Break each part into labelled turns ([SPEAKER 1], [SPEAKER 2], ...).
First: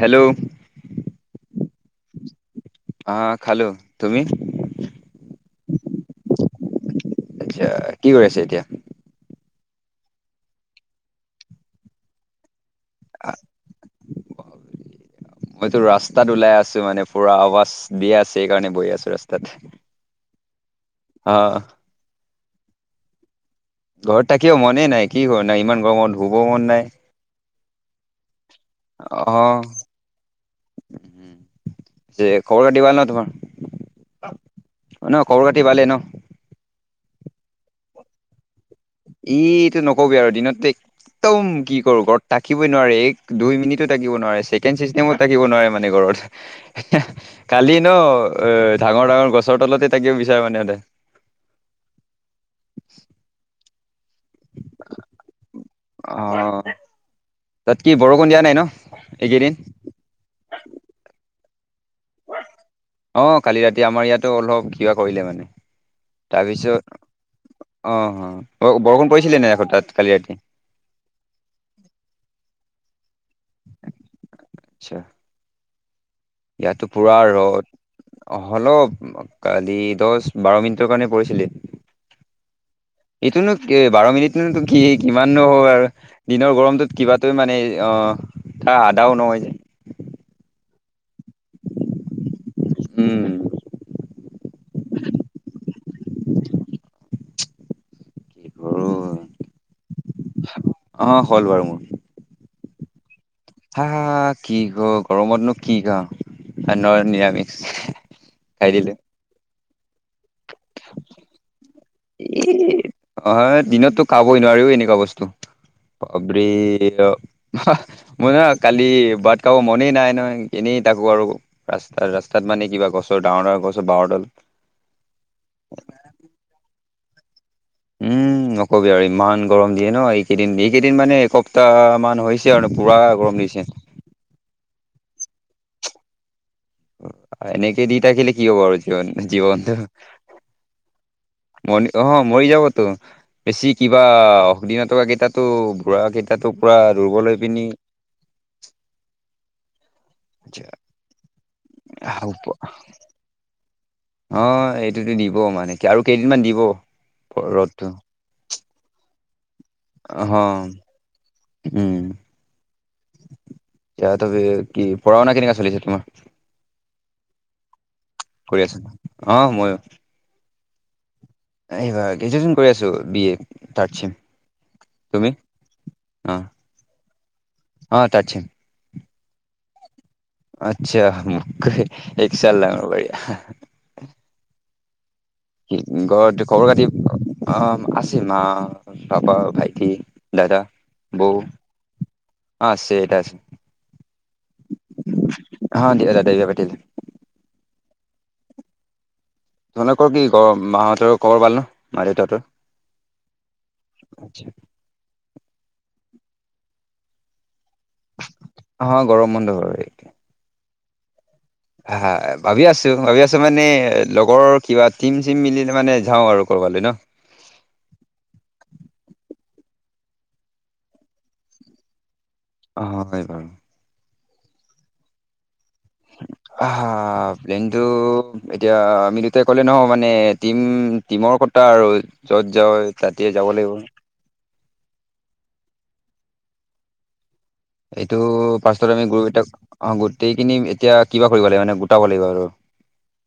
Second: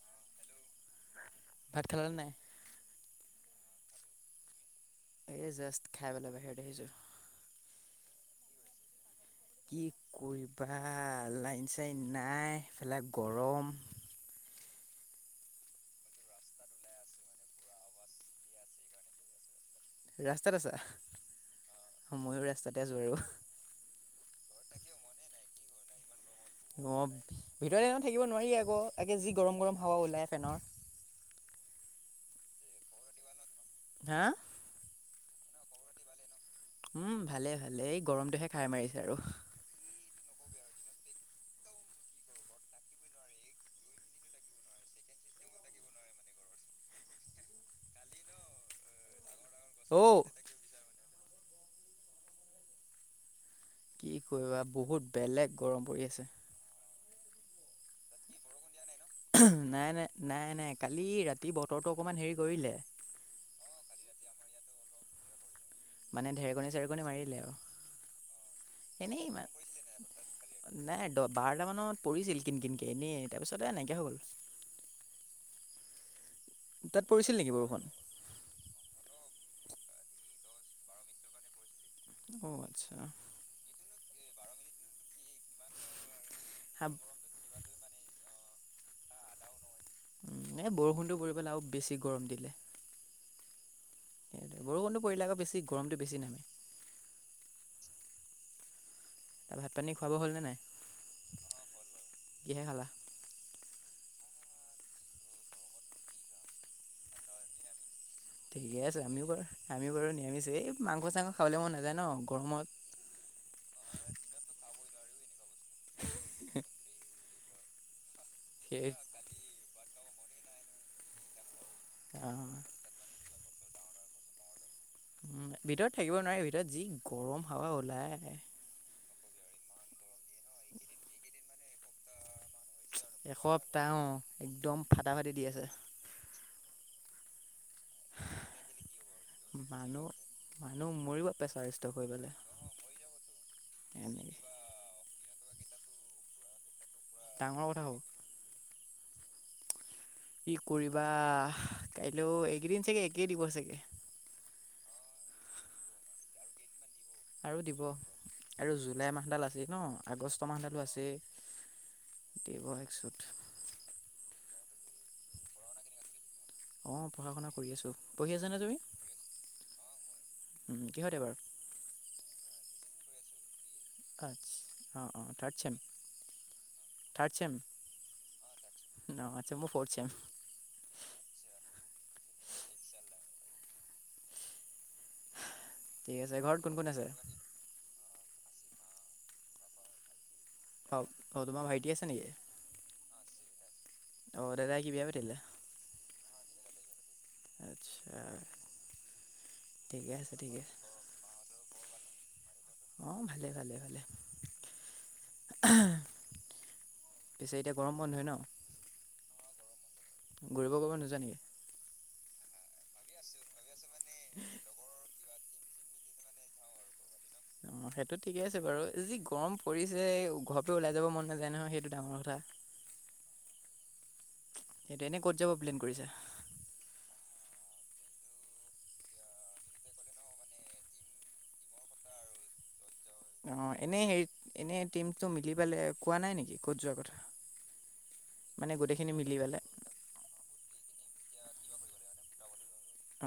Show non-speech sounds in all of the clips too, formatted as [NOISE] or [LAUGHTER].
[SPEAKER 1] Hello
[SPEAKER 2] ভাত খালা নে নাই?
[SPEAKER 1] আঁ খালো, তুমি?
[SPEAKER 2] এ জাষ্ট খাই পেলাই বাহিৰত আহিছো।
[SPEAKER 1] আৎচ্ছা কি কৰি আছে এতিয়া?
[SPEAKER 2] কি কৰিবা? লাইন চাইন নাই এফালে গৰম।
[SPEAKER 1] [UNINTELLIGIBLE] মইটো ৰাস্তাত ওলাই আছো মানে পুৰা আৱাজ দি আছে সেই কাৰণে বহি আছো ৰাস্তাত।
[SPEAKER 2] ৰাস্তাত আছা।
[SPEAKER 1] অঁ'
[SPEAKER 2] মইও ৰাস্তাতে আছো আৰু।
[SPEAKER 1] ঘৰত থাকিব মনেই নাই কি কৰোনো ইমান গৰমত শুব মন নাই।
[SPEAKER 2] অঁ ভিতৰত এনে থাকিব নোৱাৰি আক তাকে
[SPEAKER 1] অ
[SPEAKER 2] যি গৰম গৰম হাৱা ওলায় ফেনৰ।
[SPEAKER 1] যে খবৰ খাতি ভাল ন
[SPEAKER 2] হা?
[SPEAKER 1] তোমাৰ? অ ন খবৰ খাতি ভালেই ন।
[SPEAKER 2] উম' ভালে ভালে এই গৰমটোহে খাই মাৰিছে। আৰু।
[SPEAKER 1] ইটো নকবি আৰু দিনততেই- একদম কি কৰোঁ ঘৰত থাকিবই নোৱাৰে এক দুই মিনিটো থাকিব নোৱাৰে, ছেকেণ্ড চিষ্টেমো থাকিব নোৱাৰে মানে ঘৰত। কালি ন এ ডাঙৰ ডাঙৰ গছৰ তলতে
[SPEAKER 2] অঔ
[SPEAKER 1] থাকিব বিচাৰে মানে সিহঁতে।
[SPEAKER 2] কি কৰিবা বহুত বেলেগ গৰম পৰি আছে।
[SPEAKER 1] অঁ' তাত কি বৰষুণ দিয়া নাই ন? এইকেইদিন
[SPEAKER 2] নাই নাই নাই নাই, কালি ৰাতি বতৰটো অকমান হেৰি কৰিলে।
[SPEAKER 1] অ‍ঁ কালি ৰাতি আমাৰ ইয়াতো অলপ কিবা কৰিলে মানে।
[SPEAKER 2] মানে ঢেৰেকনি
[SPEAKER 1] তাৰপিছত
[SPEAKER 2] চেৰেকনি মাৰিলে আৰু।
[SPEAKER 1] অঁহ অ বৰষুণ
[SPEAKER 2] এনেই
[SPEAKER 1] পৰিছিলে
[SPEAKER 2] ইমান
[SPEAKER 1] নে নাই আকৌ তাত কালি ৰাতি?
[SPEAKER 2] নাই দ বাৰটা মানত পৰিছিল কিন কিনকে এনেই তাৰপিছত এ নাইকিয়া হৈ গ'ল।
[SPEAKER 1] আচ্ছা ইয়াতো
[SPEAKER 2] তাত
[SPEAKER 1] পুৰা
[SPEAKER 2] পৰিছিল নেকি
[SPEAKER 1] ৰদ।
[SPEAKER 2] বৰষুণ?
[SPEAKER 1] অঁ হলও কালি দহ বাৰ মিনিটৰ কাৰণে পৰিছিলে।
[SPEAKER 2] অ' আৎচ্ছা।
[SPEAKER 1] এইটোনো কি বাৰ মিনিটনো ইটো কি কিমান নো হৱ আৰু দিনৰ
[SPEAKER 2] হা
[SPEAKER 1] গৰমটোত কিবা- টোৱে মানে অঁহ তাৰ আধাও নহয় যে।
[SPEAKER 2] উম'এ বৰষুণটো পৰি পেলাই আৰু বেছি গৰম দিলে।
[SPEAKER 1] উম
[SPEAKER 2] এইটোৱে বৰষুণ পৰিলে আকৌ বেছি গৰমটো বেছি নামে।
[SPEAKER 1] কৰো
[SPEAKER 2] ভাত পানী খোৱা বোৱা হ'ল নে নাই?
[SPEAKER 1] অ হ'ল বাৰু মোৰ
[SPEAKER 2] কিহে খালা?
[SPEAKER 1] হা হা কি কৰ গৰমতনো কি খাম নিৰামিষ। খাই
[SPEAKER 2] ঠিকে
[SPEAKER 1] দিলে
[SPEAKER 2] আছে আমিও বাৰু আমিও বাৰু নিৰামিষে, এই মাংস চাংস খাবলে মন নাযায় ন?
[SPEAKER 1] এ
[SPEAKER 2] গৰমত
[SPEAKER 1] অহ দিনততো কাও ক'বই নোৱাৰোও এনেকুৱা বস্তুৰ বাপ্ৰেই [UNINTELLIGIBLE] মই নহয় কালি
[SPEAKER 2] সেই
[SPEAKER 1] ভাত খাব মনেই নাই নহয় এনেই থাকো আৰু ৰাস্তা
[SPEAKER 2] অ
[SPEAKER 1] ৰাস্তাত মানে কিবা গছ ডাঙৰ ডাঙৰ গছৰ বাৰডাল
[SPEAKER 2] উম ভিতৰত থাকিব নোৱাৰি ভিতৰত যি গৰম হাৱা ওলায় আহে।
[SPEAKER 1] কবি আৰু ইমান গৰম দিয়ে ন এইকেইদিন এইকেইদিন মানে এসপ্তাহ মান হৈছে কাৰণে পোৰা গৰম দিছে।
[SPEAKER 2] এ অঁ। একদম ফাটা ফাটি দি আছে।
[SPEAKER 1] এনেকে দি থাকিলে কি হ'ব আৰু জীৱন জীৱনটো
[SPEAKER 2] মানুহ মানুহ মৰিব প্ৰেছাৰ ষ্টক হৈ
[SPEAKER 1] অহ
[SPEAKER 2] পেলাই
[SPEAKER 1] মৰি যাবটো বেছি কিবা
[SPEAKER 2] এনেকে
[SPEAKER 1] ঘূণীয়া থকা কেইটাটো বুঢ়াকেইটাটো পূৰা দূৰ্বল হৈ
[SPEAKER 2] ডাঙৰ
[SPEAKER 1] পিনি
[SPEAKER 2] কথা হ'ব কি কৰিবা! কাইলৈও এইকেইদিন চাগে একেই দিব চাগে?
[SPEAKER 1] অঁ এইটোতো দিব মানে কি আৰু কেইদিনমান দিব।
[SPEAKER 2] আৰু দিব
[SPEAKER 1] ৰ'দটো
[SPEAKER 2] আৰু জুলাই মাহডাল আছেই। ন
[SPEAKER 1] অ
[SPEAKER 2] আগষ্ট মাহডালো আছেই
[SPEAKER 1] উম
[SPEAKER 2] দিব একচুত।
[SPEAKER 1] এতিয়া কবি কি পঢ়া শুনা কেনেকুৱা চলিছে তোমাৰ?
[SPEAKER 2] অঁ পঢ়া শুনা কৰি আছোঁ, পঢ়ি আছানে
[SPEAKER 1] কৰি আছা
[SPEAKER 2] তুমি?
[SPEAKER 1] অ ময়ো
[SPEAKER 2] উম কিহত এবাৰ?
[SPEAKER 1] এইবাৰ গ্ৰেজুৱেশ্যন কৰি আছোঁ বি এ। থাৰ্ড চেম,
[SPEAKER 2] আচ্ছা অঁ অঁ
[SPEAKER 1] তুমি?
[SPEAKER 2] থাৰ্ড চেম
[SPEAKER 1] অঁ।
[SPEAKER 2] Third sem?
[SPEAKER 1] অঁ থাৰ্ড চেম।
[SPEAKER 2] ন আচ্ছা মই ফৌৰ্ড চেম।
[SPEAKER 1] আচ্ছা এক চাল ডাঙৰ বঢ়িয়া। কি
[SPEAKER 2] ঠিক আছে
[SPEAKER 1] ঘৰত খবৰ
[SPEAKER 2] কোন
[SPEAKER 1] খাটি
[SPEAKER 2] কোন আছে
[SPEAKER 1] অ আছে মা, পাপা, ভাইটি, দাদা।
[SPEAKER 2] অ
[SPEAKER 1] বৌ
[SPEAKER 2] অ তোমাৰ ভাইটি আছে নেকি?
[SPEAKER 1] অ আছে দেউতা
[SPEAKER 2] অ দাদাই কি বিয়া পাতিলে?
[SPEAKER 1] আছে অ দাদা বিয়া পাতিলে
[SPEAKER 2] আচ্ছা।
[SPEAKER 1] তোমালোকৰ
[SPEAKER 2] ঠিকে
[SPEAKER 1] কি
[SPEAKER 2] আছে
[SPEAKER 1] ঘৰৰ
[SPEAKER 2] ঠিকে আছে
[SPEAKER 1] মাহঁতৰ খবৰ ভাল ন মা দেউতাহঁতৰ?
[SPEAKER 2] অঁ ভালে ভালে ভালে। পিছে এতিয়া গৰম বন্ধ হয় ন?
[SPEAKER 1] অঁ গৰম বন্ধ হয়।
[SPEAKER 2] ঘূৰিব ক'ৰবাত নোযোৱা নেকি?
[SPEAKER 1] হা হা ভাবি আছোঁ ভাবি আছোঁ মানে লগৰ কিবা টিম টিম মিলি মানে যাওঁ আৰু কৰ'বালৈ ন।
[SPEAKER 2] অ সেইটো ঠিকে আছে বাৰু, যি গৰম পৰিছে ঘৰৰ পৰা ওলাই যাব মন নাযায় নহয় সেইটো ডাঙৰ কথা।
[SPEAKER 1] অহ হয় বাৰু।
[SPEAKER 2] সেইটো এনে ক'ত যাব প্লেন কৰিছা?
[SPEAKER 1] আ হা প্লেইনটো এতিয়া আমি দুটাই ক'লে নহয় মানে টিম টিমৰ কথা আৰু যত যায়।
[SPEAKER 2] অঁ এনেই হেৰি এনেই টিমটো মিলি পেলাই কোৱা নাই নেকি ক'ত যোৱাৰ কথা।
[SPEAKER 1] এইটো
[SPEAKER 2] মানে
[SPEAKER 1] পাছত আমি
[SPEAKER 2] গোটেইখিনি
[SPEAKER 1] গৰু
[SPEAKER 2] মিলি
[SPEAKER 1] কেইটাক-
[SPEAKER 2] পেলাই
[SPEAKER 1] অ গোটেইখিনি এতিয়া কিবা কৰিব লাগিব মানে গোটাব লাগিব আৰু,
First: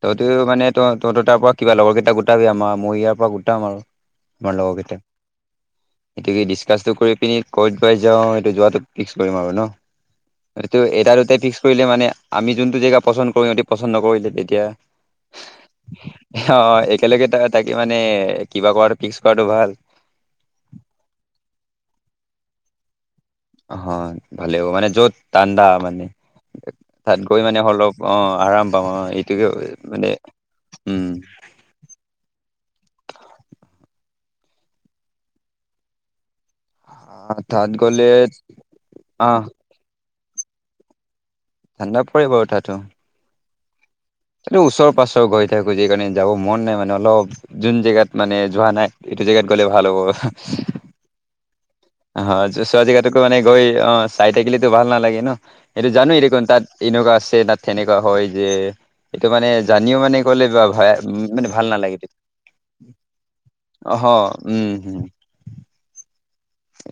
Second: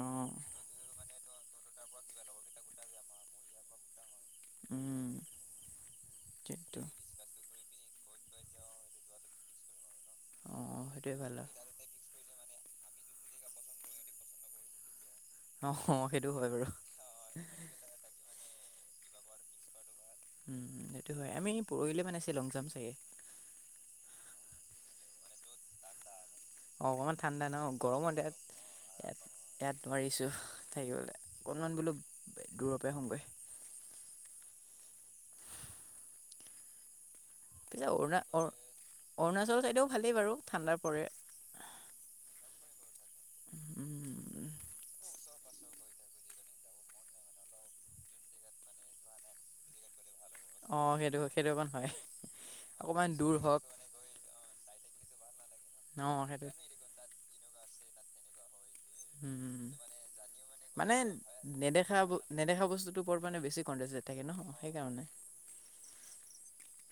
[SPEAKER 2] অ
[SPEAKER 1] ত মানে। ত তহঁতৰ তাৰ পৰা কিবা লগৰ কেইটা গোটাবি আমাৰ মই ইয়াৰ পৰা গোটাম আৰু- আমাৰ লগৰ কেইটা,
[SPEAKER 2] উম
[SPEAKER 1] সেইটোকে
[SPEAKER 2] সেইটো
[SPEAKER 1] ডিচকাচটো কৰি পিনি ক'ত বা যাওঁ এইটো যোৱাটো। ফিক্স কৰিম আৰু ন,
[SPEAKER 2] অ
[SPEAKER 1] এই
[SPEAKER 2] সেইটোৱে ভাল
[SPEAKER 1] এটাতে
[SPEAKER 2] হয়।
[SPEAKER 1] ফিক্স- কৰিলে মানে আমি যোনতটো জেগা পচন্দ কৰো ইহঁতি পচন্দ নকৰিলে তেতিয়া।
[SPEAKER 2] অ সেইটো হয়
[SPEAKER 1] অ
[SPEAKER 2] বাৰু
[SPEAKER 1] একেলগে তাত থাকি মানে কিবা কৰাটো ফিক্স কৰাটো ভাল।
[SPEAKER 2] উম উম সেইটো হয় আমি পৰহিলে মানে শ্বিলং জাম চাগে।
[SPEAKER 1] অহ ভালেই হ'ব মানে য'ত ঠাণ্ডা মানে।
[SPEAKER 2] অ অকণমান
[SPEAKER 1] তাত গৈ
[SPEAKER 2] ঠাণ্ডা ন
[SPEAKER 1] মানে অলপ
[SPEAKER 2] গৰমত
[SPEAKER 1] অ
[SPEAKER 2] ইয়াত
[SPEAKER 1] আৰাম পাম অ
[SPEAKER 2] ইয়াত
[SPEAKER 1] এইটোকে
[SPEAKER 2] ইয়াত
[SPEAKER 1] মানে,
[SPEAKER 2] নোৱাৰিছোঁ
[SPEAKER 1] উম।
[SPEAKER 2] থাকিবলৈ অকণমান বোলো, দূৰৰ পৰা আহোগৈ।
[SPEAKER 1] অহ।
[SPEAKER 2] পিছে অৰুণা অ, অৰুণাচল ছাইডেও ভালেই বাৰু ঠাণ্ডা পৰে।
[SPEAKER 1] ঠাণ্ডা পৰিব তাতো।
[SPEAKER 2] উম।
[SPEAKER 1] এইটো ওচৰ পাচৰ গৈ থাকো যে, সেই কাৰণে যাব মন নাই মানে অলপ। যোন জেগাত মানে যোৱা নাই এইটো জেগাত গ'লে ভাল হ'ব।
[SPEAKER 2] অ'সেইটো'সেইটো' অকণ হয়।
[SPEAKER 1] অ' চোৱা
[SPEAKER 2] অকণমান
[SPEAKER 1] জেগাতোকো
[SPEAKER 2] দূৰ
[SPEAKER 1] মানে
[SPEAKER 2] হওক
[SPEAKER 1] গৈ অ' চাই থাকিলো ভাল নালাগে ন, সেইটো
[SPEAKER 2] অ
[SPEAKER 1] জানোৱেই দেখোন
[SPEAKER 2] সেইটো
[SPEAKER 1] তাত- এনেকুৱা আছে তাত তেনেকুৱা হয় যে- এইটো মানে জানিও
[SPEAKER 2] উম
[SPEAKER 1] মানে কলে বা
[SPEAKER 2] মানে
[SPEAKER 1] [UNINTELLIGIBLE] মানে ভাল
[SPEAKER 2] নেদেখা
[SPEAKER 1] নালাগে।
[SPEAKER 2] ব- নেদেখা বস্তুটোৰ ওপৰত মানে বেছি কনটেষ্টেড
[SPEAKER 1] অহ
[SPEAKER 2] থাকে ন
[SPEAKER 1] উম হম।
[SPEAKER 2] সেইকাৰণে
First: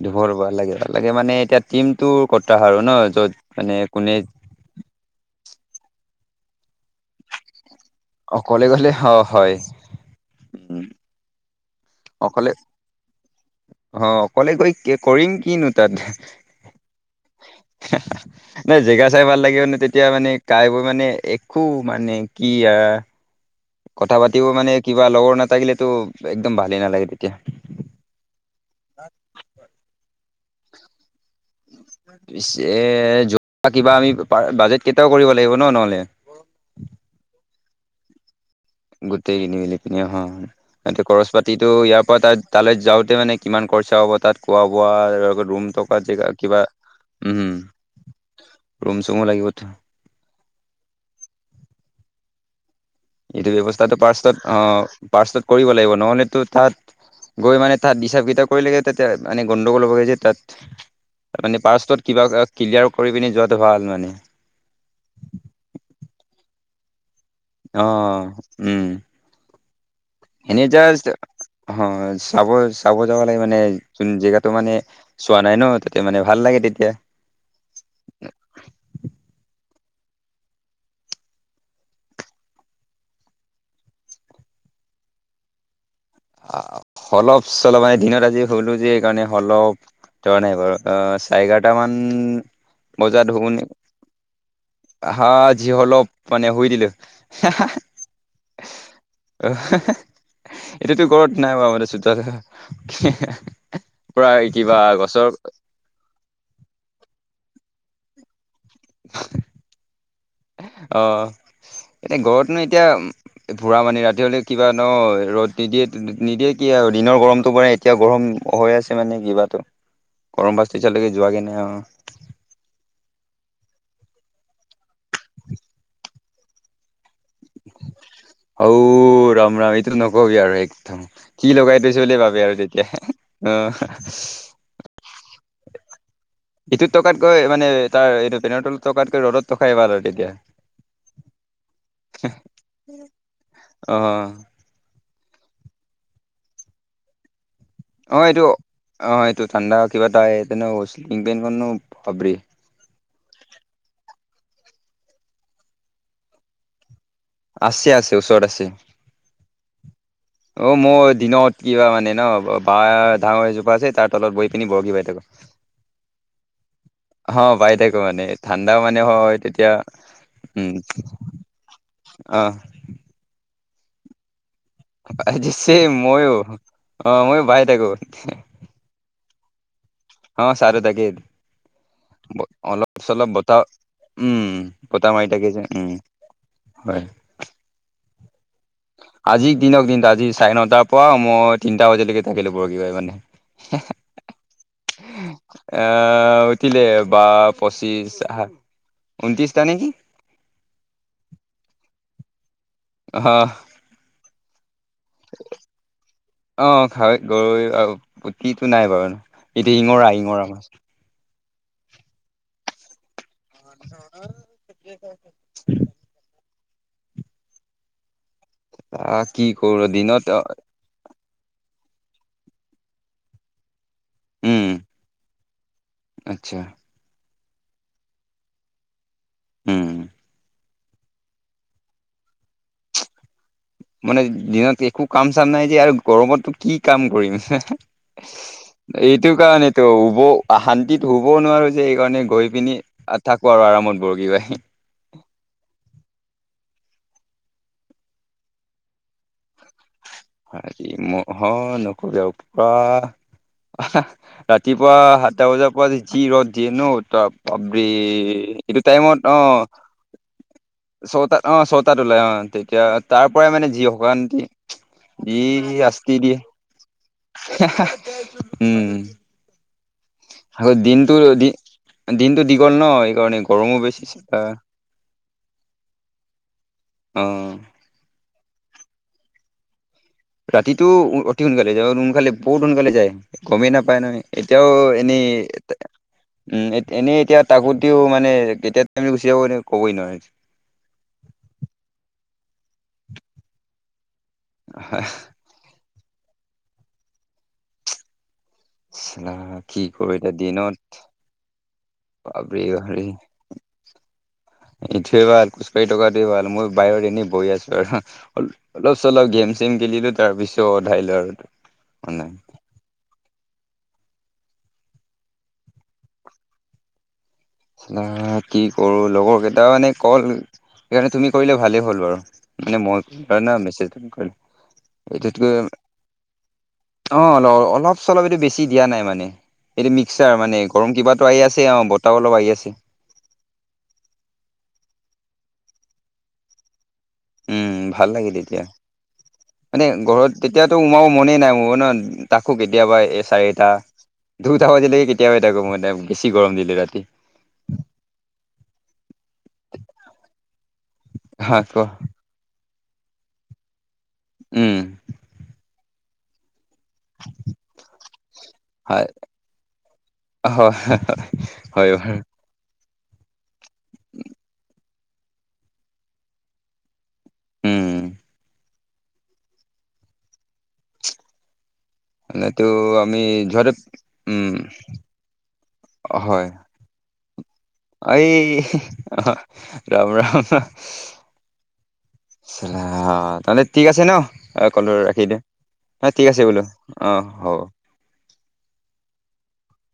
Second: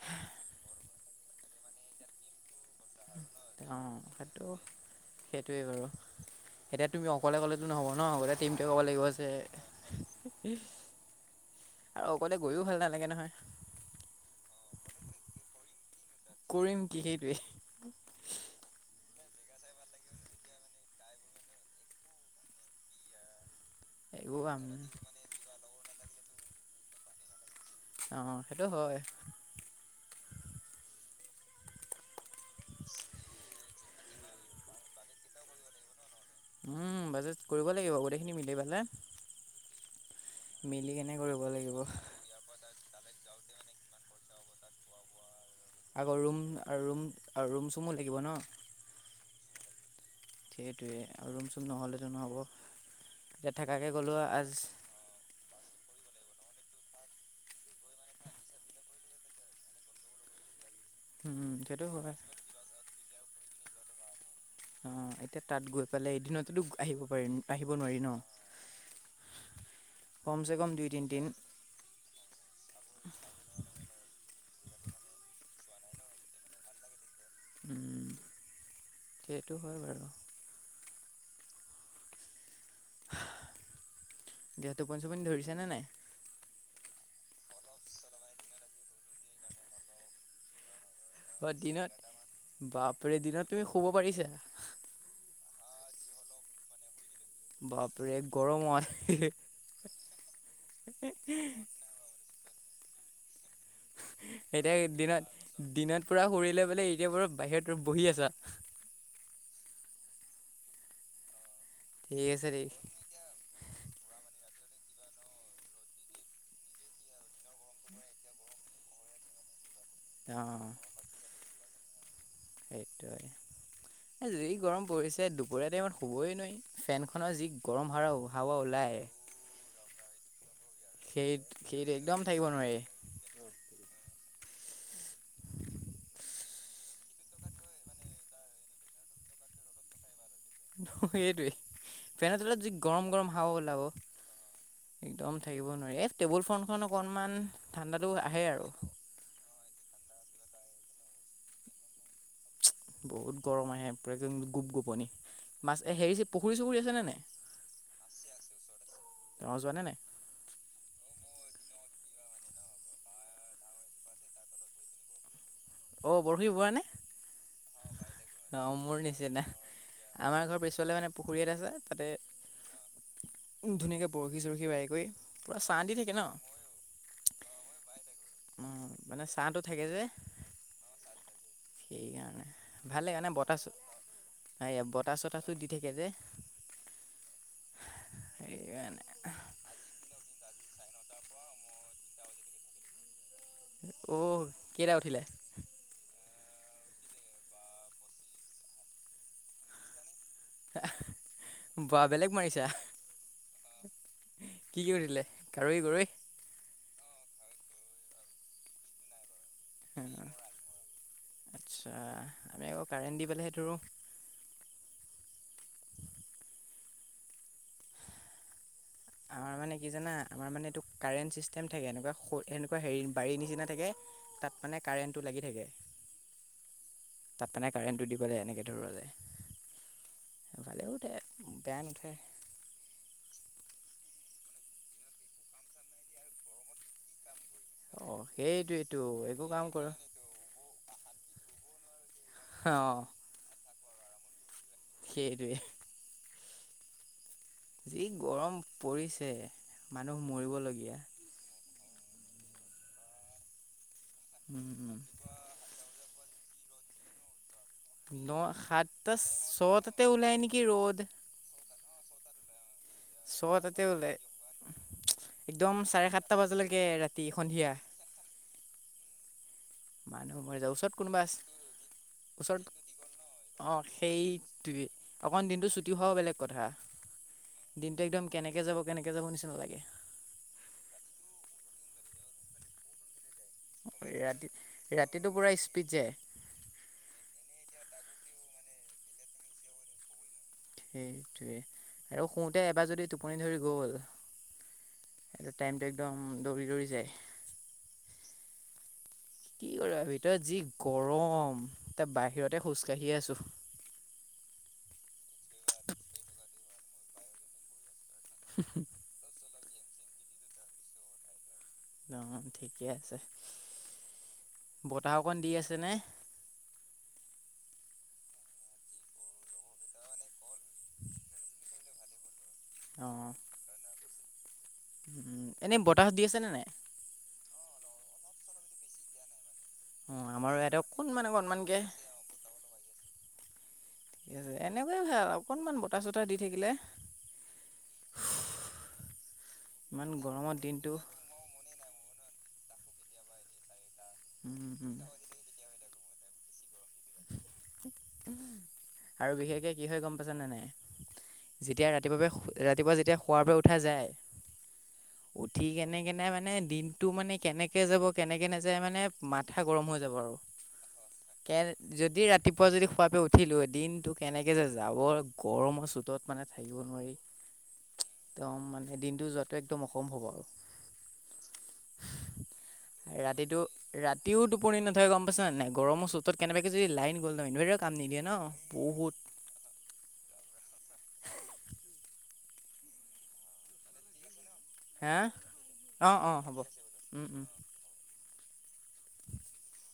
[SPEAKER 1] ধবৰ ভাল লাগে ভাল লাগে মানে এতিয়া টিমটো কত আৰু ন য'ত
[SPEAKER 2] অ
[SPEAKER 1] মানে কোনে-
[SPEAKER 2] সেইটো সেইটোৱে বাৰু, এতিয়া তুমি অকলে ক'লে তো নহ'ব ন গোটেই
[SPEAKER 1] অকলে
[SPEAKER 2] টিমটোৱে ক'ব
[SPEAKER 1] গ'লে
[SPEAKER 2] লাগিব
[SPEAKER 1] অ হয়
[SPEAKER 2] যে।
[SPEAKER 1] উম
[SPEAKER 2] আৰু অকলে গৈও ভাল নালাগে নহয়।
[SPEAKER 1] অ', অকলে গৈ কৰিম কিনো তাত।
[SPEAKER 2] কৰিম কি সেইটোৱে।
[SPEAKER 1] [INAUDIBLE] নাই জেগা চাই ভাল লাগিব নে তেতিয়া মানে কাই বৈ মানে একো মানে কি আৰু- কথা
[SPEAKER 2] একো
[SPEAKER 1] পাতিও
[SPEAKER 2] কাম
[SPEAKER 1] মানে
[SPEAKER 2] নাই।
[SPEAKER 1] কিবা লগৰ নাথাকিলেতো একদম ভালেই নালাগে তেতিয়া।
[SPEAKER 2] অ', সেইটো হয়।
[SPEAKER 1] পিছে যোৱা কিবা আমি বাজেট কেইটায়াও কৰিব লাগিব ন নহলে।
[SPEAKER 2] উম, বাজেত কৰিব লাগিব গোটেইখিনি মিলি পেলায়।
[SPEAKER 1] গোটেই কিনি মেলি পিনি অহ
[SPEAKER 2] কেনে
[SPEAKER 1] খৰছ
[SPEAKER 2] কৰিব
[SPEAKER 1] পাতিটো
[SPEAKER 2] লাগিব
[SPEAKER 1] ইয়াৰ পৰা তাত- তালৈ যাওঁতে মানে কিমান খৰচা হ'ব তাত খোৱা বোৱা ৰুম- থকা
[SPEAKER 2] আগৰ
[SPEAKER 1] জেগা
[SPEAKER 2] ৰুম,
[SPEAKER 1] কিবা
[SPEAKER 2] আৰু ৰুম,
[SPEAKER 1] উম,
[SPEAKER 2] আৰু ৰুম, চুমো লাগিব ন।
[SPEAKER 1] ৰুম চুমো লাগিবতো।
[SPEAKER 2] সেইটোৱে আৰু ৰুম চুম নহ'লেতো নহ'ব।
[SPEAKER 1] এইটো
[SPEAKER 2] এতিয়া থাকাকৈ
[SPEAKER 1] ব্যয়ৱস্থাটো
[SPEAKER 2] গ'লেও
[SPEAKER 1] পাৰ্চত
[SPEAKER 2] আজ
[SPEAKER 1] অ পাৰ্চত কৰিব লাগিব নহ'লে তো তাত- গৈ মানে তাত হিচাপ কিতাপ কৰি লাগে তাতে মানে গণ্ডগোল'বগৈ যে তাত-
[SPEAKER 2] উম
[SPEAKER 1] মানে
[SPEAKER 2] সেইটো
[SPEAKER 1] পাৰষ্টত
[SPEAKER 2] হয়
[SPEAKER 1] কিবা ক্লিয়াৰ কৰি পিনি যোৱাটো ভাল মানে।
[SPEAKER 2] অ', এতিয়া তাত গৈ পেলাই এদিনতেতো আহিব পাৰিম। আহিব নোৱাৰি
[SPEAKER 1] অ' উম,
[SPEAKER 2] ন, কমচে
[SPEAKER 1] এনেই
[SPEAKER 2] কম দুই
[SPEAKER 1] জাষ্ট
[SPEAKER 2] তিন দিন।
[SPEAKER 1] অ', চাব চাব যাব লাগে মানে যোন জেগাতটো মানে- চোৱা নাই ন তাতে মানে ভাল লাগে তেতিয়া।
[SPEAKER 2] উম, সেইটো হয় বাৰু। দিয়া টোপনি চুপনি ধৰিছে নে নাই?
[SPEAKER 1] অলপ -চলপ মানে দিনত আজি হলো যে এইকাৰণে অলপ ধৰা নাই বাৰু। চাৰে
[SPEAKER 2] অ',
[SPEAKER 1] এঘাৰটা মান
[SPEAKER 2] দিনত বাপৰে
[SPEAKER 1] বজাত
[SPEAKER 2] দিনত
[SPEAKER 1] শুনি
[SPEAKER 2] তুমি শুব পাৰিছা?
[SPEAKER 1] হা, আজি অলপ মানে শুই দিলো।
[SPEAKER 2] বাপৰে গৰমত।
[SPEAKER 1] এতিয়াতো ঘৰত নাই বাৰু চোতালত
[SPEAKER 2] এতিয়া দিনত, দিনত পুৰা শুৰিলৈ পেলায় এতিয়া বাৰু বাহিৰত বহি আছা।
[SPEAKER 1] অ',
[SPEAKER 2] ঠিক
[SPEAKER 1] এতিয়া
[SPEAKER 2] আছে দেই
[SPEAKER 1] ঘৰতনো এতিয়া পূৰা মানে ৰাতি হ'লে কিবা ন ৰ'দ দি, দি, নিদিয়ে কি আৰু দিনৰ গৰমটো পৰে। এতিয়া গৰম হৈ আছে মানে কিবাতো
[SPEAKER 2] অ
[SPEAKER 1] গৰম ভাপ তো এতিয়ালৈকে যোৱা গে নাই আৰু।
[SPEAKER 2] সেইটোৱেই। এই যি গৰম পৰিছে দুপৰীয়া টাইমত হুবই নোৱাৰি ফেনখনৰ যি গৰম হাৰা হাৱা
[SPEAKER 1] অঔ
[SPEAKER 2] ওলায়
[SPEAKER 1] ৰাম ৰাম এইটো নকবি আৰু একদম
[SPEAKER 2] সেই
[SPEAKER 1] কি লগাই
[SPEAKER 2] সেইটো
[SPEAKER 1] থৈছো
[SPEAKER 2] একদম
[SPEAKER 1] বুলি
[SPEAKER 2] থাকিব
[SPEAKER 1] ভাবে আৰু
[SPEAKER 2] নোৱাৰি
[SPEAKER 1] তেতিয়া অহ হা হা হা ইটোত থকাতকৈ মানে তাৰ এইটো পেনৰ তলত থকাতকৈ ৰ'দত থকাই ভাল আৰু তেতিয়া
[SPEAKER 2] অ সেইটোৱেই ফেনৰ তলত যি গৰম গৰম হাৱা ওলাব
[SPEAKER 1] অ'
[SPEAKER 2] একদম থাকিব নোৱাৰি এ টেবুল ফেনখন অকনমান -
[SPEAKER 1] অঁ এইটো অঁ এইটো ঠাণ্ডা কিবা এটা তেনে শ্লিপিং ফেনখননো বাপৰে।
[SPEAKER 2] বহুত গৰম আহে পোৰা একদম গোপ গোপনি মাছ হেৰি যে পুখুৰী চুখুৰী আছেনে নাই?
[SPEAKER 1] আছে, আছে, ওচৰত আছে।
[SPEAKER 2] তেওঁ যোৱানে নাই?
[SPEAKER 1] অ', মোৰ দিনত কি হয় মানে ন বাহ ডাঙৰ এজোপা আছে তাৰ তলত বহি পিনি বৰশী বাই থাকো। [INAUDIBLE]
[SPEAKER 2] অঁ বৰশী বোৱা নে?
[SPEAKER 1] অ বাই থাকো মানে
[SPEAKER 2] অ
[SPEAKER 1] ঠাণ্ডাও
[SPEAKER 2] মোৰ
[SPEAKER 1] মানে হয়
[SPEAKER 2] নিচিনা
[SPEAKER 1] তেতিয়া
[SPEAKER 2] আমাৰ ঘৰৰ
[SPEAKER 1] উম
[SPEAKER 2] পিছফালে মানে পুখুৰী এটা আছে তাতে
[SPEAKER 1] অ
[SPEAKER 2] উ ধুনীয়াকে বৰশী চৰখি বাইকৰি পুৰা চাহ
[SPEAKER 1] চেম
[SPEAKER 2] দি থাকে ন
[SPEAKER 1] মইয়ো অ মইয়ো বাই থাকো
[SPEAKER 2] ঊ মানে ছাটো থাকে যে
[SPEAKER 1] অ চাহ দি থাকে
[SPEAKER 2] সেইকাৰণে
[SPEAKER 1] অলপ
[SPEAKER 2] ভাল লাগে
[SPEAKER 1] চলপ
[SPEAKER 2] মানে
[SPEAKER 1] বতাহ উ বতাহ মাৰি থাকে
[SPEAKER 2] চতাহটো
[SPEAKER 1] যে
[SPEAKER 2] দি
[SPEAKER 1] উ হয়
[SPEAKER 2] সেইয়া মানে
[SPEAKER 1] আজিৰ দিনক দিন আজি চাৰে নটাৰ পৰা মই তিনিটা বজালৈকে থাকিলো বৰশী বাই মানে
[SPEAKER 2] অ কেইটা উঠিলে?
[SPEAKER 1] এ উতিলে বা পঁচিশ আহ ঊনত্ৰিশটা নেকি -
[SPEAKER 2] বা বেলেগ মাৰিছা।
[SPEAKER 1] অ
[SPEAKER 2] কি কৰিলে কাৰৈ গৰৈ?
[SPEAKER 1] অ খাই গৰৈ আৰু পুঠিটো নাই বাৰু সেইটো শিঙৰা
[SPEAKER 2] গৰৈ
[SPEAKER 1] শিঙৰা
[SPEAKER 2] আচ্ছা আমি আকৌ কাৰেণ্ট দি পেলাইহে ধৰোঁ
[SPEAKER 1] [UNINTELLIGIBLE] আহ
[SPEAKER 2] আমাৰ মানে
[SPEAKER 1] কৰো
[SPEAKER 2] কি জানা
[SPEAKER 1] দিনত
[SPEAKER 2] আমাৰ
[SPEAKER 1] অ',
[SPEAKER 2] মানে এইটো কাৰেণ্ট ছিষ্টেম থাকে এনেকুৱা এনেকুৱা হেৰি বাৰীৰ নিচিনা থাকে।
[SPEAKER 1] উম,
[SPEAKER 2] তাত মানে কাৰেণ্টটো লাগি থাকে।
[SPEAKER 1] আচ্ছা
[SPEAKER 2] তাত মানে কাৰেণ্টটো দিবলৈ এনেকৈ ধৰা যায়।
[SPEAKER 1] উম
[SPEAKER 2] হ'লেও উঠে বেয়া নুঠে।
[SPEAKER 1] মানে দিনত একো কাম চাম নাই যে আৰু গৰমতো কি কাম কৰিম হে হে
[SPEAKER 2] অ সেই
[SPEAKER 1] এইটো কাৰণেতো শুব অশান্তিত শুবও নোৱাৰো যে এইকাৰণে গৈ পিনি।
[SPEAKER 2] অঁ
[SPEAKER 1] থাকোঁ আৰু আৰামত বৰশী, বায়।
[SPEAKER 2] সেইটোৱে- যি গৰম পৰিছে মানুহ মৰি-
[SPEAKER 1] আজি মহ নকবি আও পোৰা আহ
[SPEAKER 2] উম,
[SPEAKER 1] ৰাতিপুৱা সাত সাত, এটা বজাৰ পৰা যি ৰ'দ দিয়ে ন তাপ বাপৰেই
[SPEAKER 2] ন
[SPEAKER 1] এইটো
[SPEAKER 2] সাতটা
[SPEAKER 1] টাইমত অ
[SPEAKER 2] ছটাতে ওলাই নেকি ৰ'দ
[SPEAKER 1] চটা অ ছটাত ওলাই অ এতিয়া তাৰ পৰাই মানে
[SPEAKER 2] ছটাতে
[SPEAKER 1] যি
[SPEAKER 2] ওলাই
[SPEAKER 1] অকমাণ যি শাস্তি দিয়ে
[SPEAKER 2] শুবলকে ৰাতি সন্ধিয়া
[SPEAKER 1] উম
[SPEAKER 2] মানুহ মৰি
[SPEAKER 1] আকৌ
[SPEAKER 2] যাব ওচৰত
[SPEAKER 1] দিনটো
[SPEAKER 2] কোনোবা
[SPEAKER 1] দি
[SPEAKER 2] আছে।
[SPEAKER 1] দিনটো
[SPEAKER 2] ওচৰত
[SPEAKER 1] দীঘল ন সেইকাৰণে গৰমো
[SPEAKER 2] আহ
[SPEAKER 1] বেছি
[SPEAKER 2] সেইটোৱে অকণ দিনটো ছুটি হোৱাও বেলেগ কথা।
[SPEAKER 1] অ
[SPEAKER 2] দিনটো একদম কেনেকে যাব কেনেকে যাব নিচিনা লাগে।
[SPEAKER 1] ৰাতিটো অতি সোনকালে যায় সোনকালে বহুত সোনকালে যায়। গমেই নাপায় নহয়
[SPEAKER 2] ৰাতি
[SPEAKER 1] এতিয়াও এনেই
[SPEAKER 2] ৰাতিটো পুৰা স্পীড যায়
[SPEAKER 1] উম এনেই এতিয়া তাকোতেও মানে কেতিয়া টাইম গুচি যাব তুমি ক'বই নোৱাৰি।
[SPEAKER 2] সেইটোৱে আৰু শুতে এবাৰ যদি টোপনি ধৰি গ'ল।
[SPEAKER 1] হয়।
[SPEAKER 2] টাইমটো একদম দৌৰি দৌৰি যায়। কি কৰিবা
[SPEAKER 1] কৰো এতিয়া
[SPEAKER 2] ভিতৰত যি
[SPEAKER 1] দিনত
[SPEAKER 2] গৰম ত
[SPEAKER 1] বাপৰে
[SPEAKER 2] বাহিৰতে খোজ কাঢ়িয়ে আছো।
[SPEAKER 1] ইটোৱেই ভাল খোজকাঢ়ি থকাটো ই ভাল মই বাহিৰত এনেই বহি আছো আৰু অলপ চলপ গেম চেম খেলিলো তাৰ পিছত উধাইলো আৰু
[SPEAKER 2] অ
[SPEAKER 1] মানে
[SPEAKER 2] ঠিকে আছে, বতাহ, অকণ দি আছে নে?
[SPEAKER 1] চালা কি কৰো লগৰ কেইটা মানে কল সেইকাৰণে তুমি কৰিলা ভালেই হ'ল বাৰু মানে মই থৰেন ন মেচেজ, কৰিম।
[SPEAKER 2] উ উম এনেই বতাহ দি আছে নে নাই।
[SPEAKER 1] অ অলপ চলপ এইটো বেছি দিয়া নাই মানে। এইটো
[SPEAKER 2] অঁ
[SPEAKER 1] মিক্সাৰ
[SPEAKER 2] আমাৰো
[SPEAKER 1] মানে
[SPEAKER 2] ইয়াতে
[SPEAKER 1] গৰম কিবাতো
[SPEAKER 2] অকণমান
[SPEAKER 1] আহি আছে অ
[SPEAKER 2] অকণমানকৈ
[SPEAKER 1] বতাহও অলপ আহি আছে।
[SPEAKER 2] এনেকোৱা হয় অকনমান বতাহ- চতাহ দি থাকিলে।
[SPEAKER 1] ভাল লাগে তেতিয়া মানে
[SPEAKER 2] ইমান
[SPEAKER 1] ঘৰত
[SPEAKER 2] গৰমৰ
[SPEAKER 1] তেতিয়াতো
[SPEAKER 2] দিনটো
[SPEAKER 1] সোমাব মনেই নাই মোৰ ন। তাকো কেতিয়াবা এই চাৰিটা
[SPEAKER 2] উম
[SPEAKER 1] দুটা
[SPEAKER 2] উম
[SPEAKER 1] বজালৈকে থাকো কেতিয়াবা এ বেছি গৰম দিলে ৰাতি।
[SPEAKER 2] আৰু বিশেষকে কি হয় গম পাইছা নে নাই।
[SPEAKER 1] হা ক
[SPEAKER 2] যেতিয়া ৰাতিপুৱা ৰাতিপুৱা যেতিয়া শোৱাৰ পৰা উঠা যায়।
[SPEAKER 1] উম
[SPEAKER 2] উঠি কেনে কেনে মানে দিন টো মানে কেনেকে যাব কেনেকে নাযায় মানে
[SPEAKER 1] হয়
[SPEAKER 2] মাথা গৰম হৈ যাব আৰু
[SPEAKER 1] হয়
[SPEAKER 2] কে-
[SPEAKER 1] হয় বাৰু
[SPEAKER 2] যদি ৰাতিপুৱা যদি শোৱাৰ পৰা যে উঠিলো দিনটো কেনেকে যে যাব গৰমৰ চোতত মানে থাকিব নোৱাৰি।
[SPEAKER 1] উম
[SPEAKER 2] একদম মানে দিনটো যোৱাতো একদম অসম্ভৱ আৰু
[SPEAKER 1] এনেতো আমি
[SPEAKER 2] ৰাতিটো
[SPEAKER 1] যোৱাটো
[SPEAKER 2] ৰাতিও
[SPEAKER 1] উম
[SPEAKER 2] টোপনি নধৰে গম পাইছা নে নাই গৰমৰ চোতত
[SPEAKER 1] হয়
[SPEAKER 2] তে যদি লাইন গ'ল নহয় ইনভাৰ্টাৰেও, কাম নিদিয়ে
[SPEAKER 1] এই
[SPEAKER 2] ন বহুত
[SPEAKER 1] ৰাম -ৰাম অ তেন্তে ঠিক আছে ন অ কলটো
[SPEAKER 2] হা
[SPEAKER 1] ৰাখি দিয়া এ
[SPEAKER 2] অ
[SPEAKER 1] ঠিক
[SPEAKER 2] অ
[SPEAKER 1] আছে
[SPEAKER 2] হ'ব
[SPEAKER 1] বোলো অঁ
[SPEAKER 2] উম উম
[SPEAKER 1] হ'ব
[SPEAKER 2] [UNINTELLIGIBLE]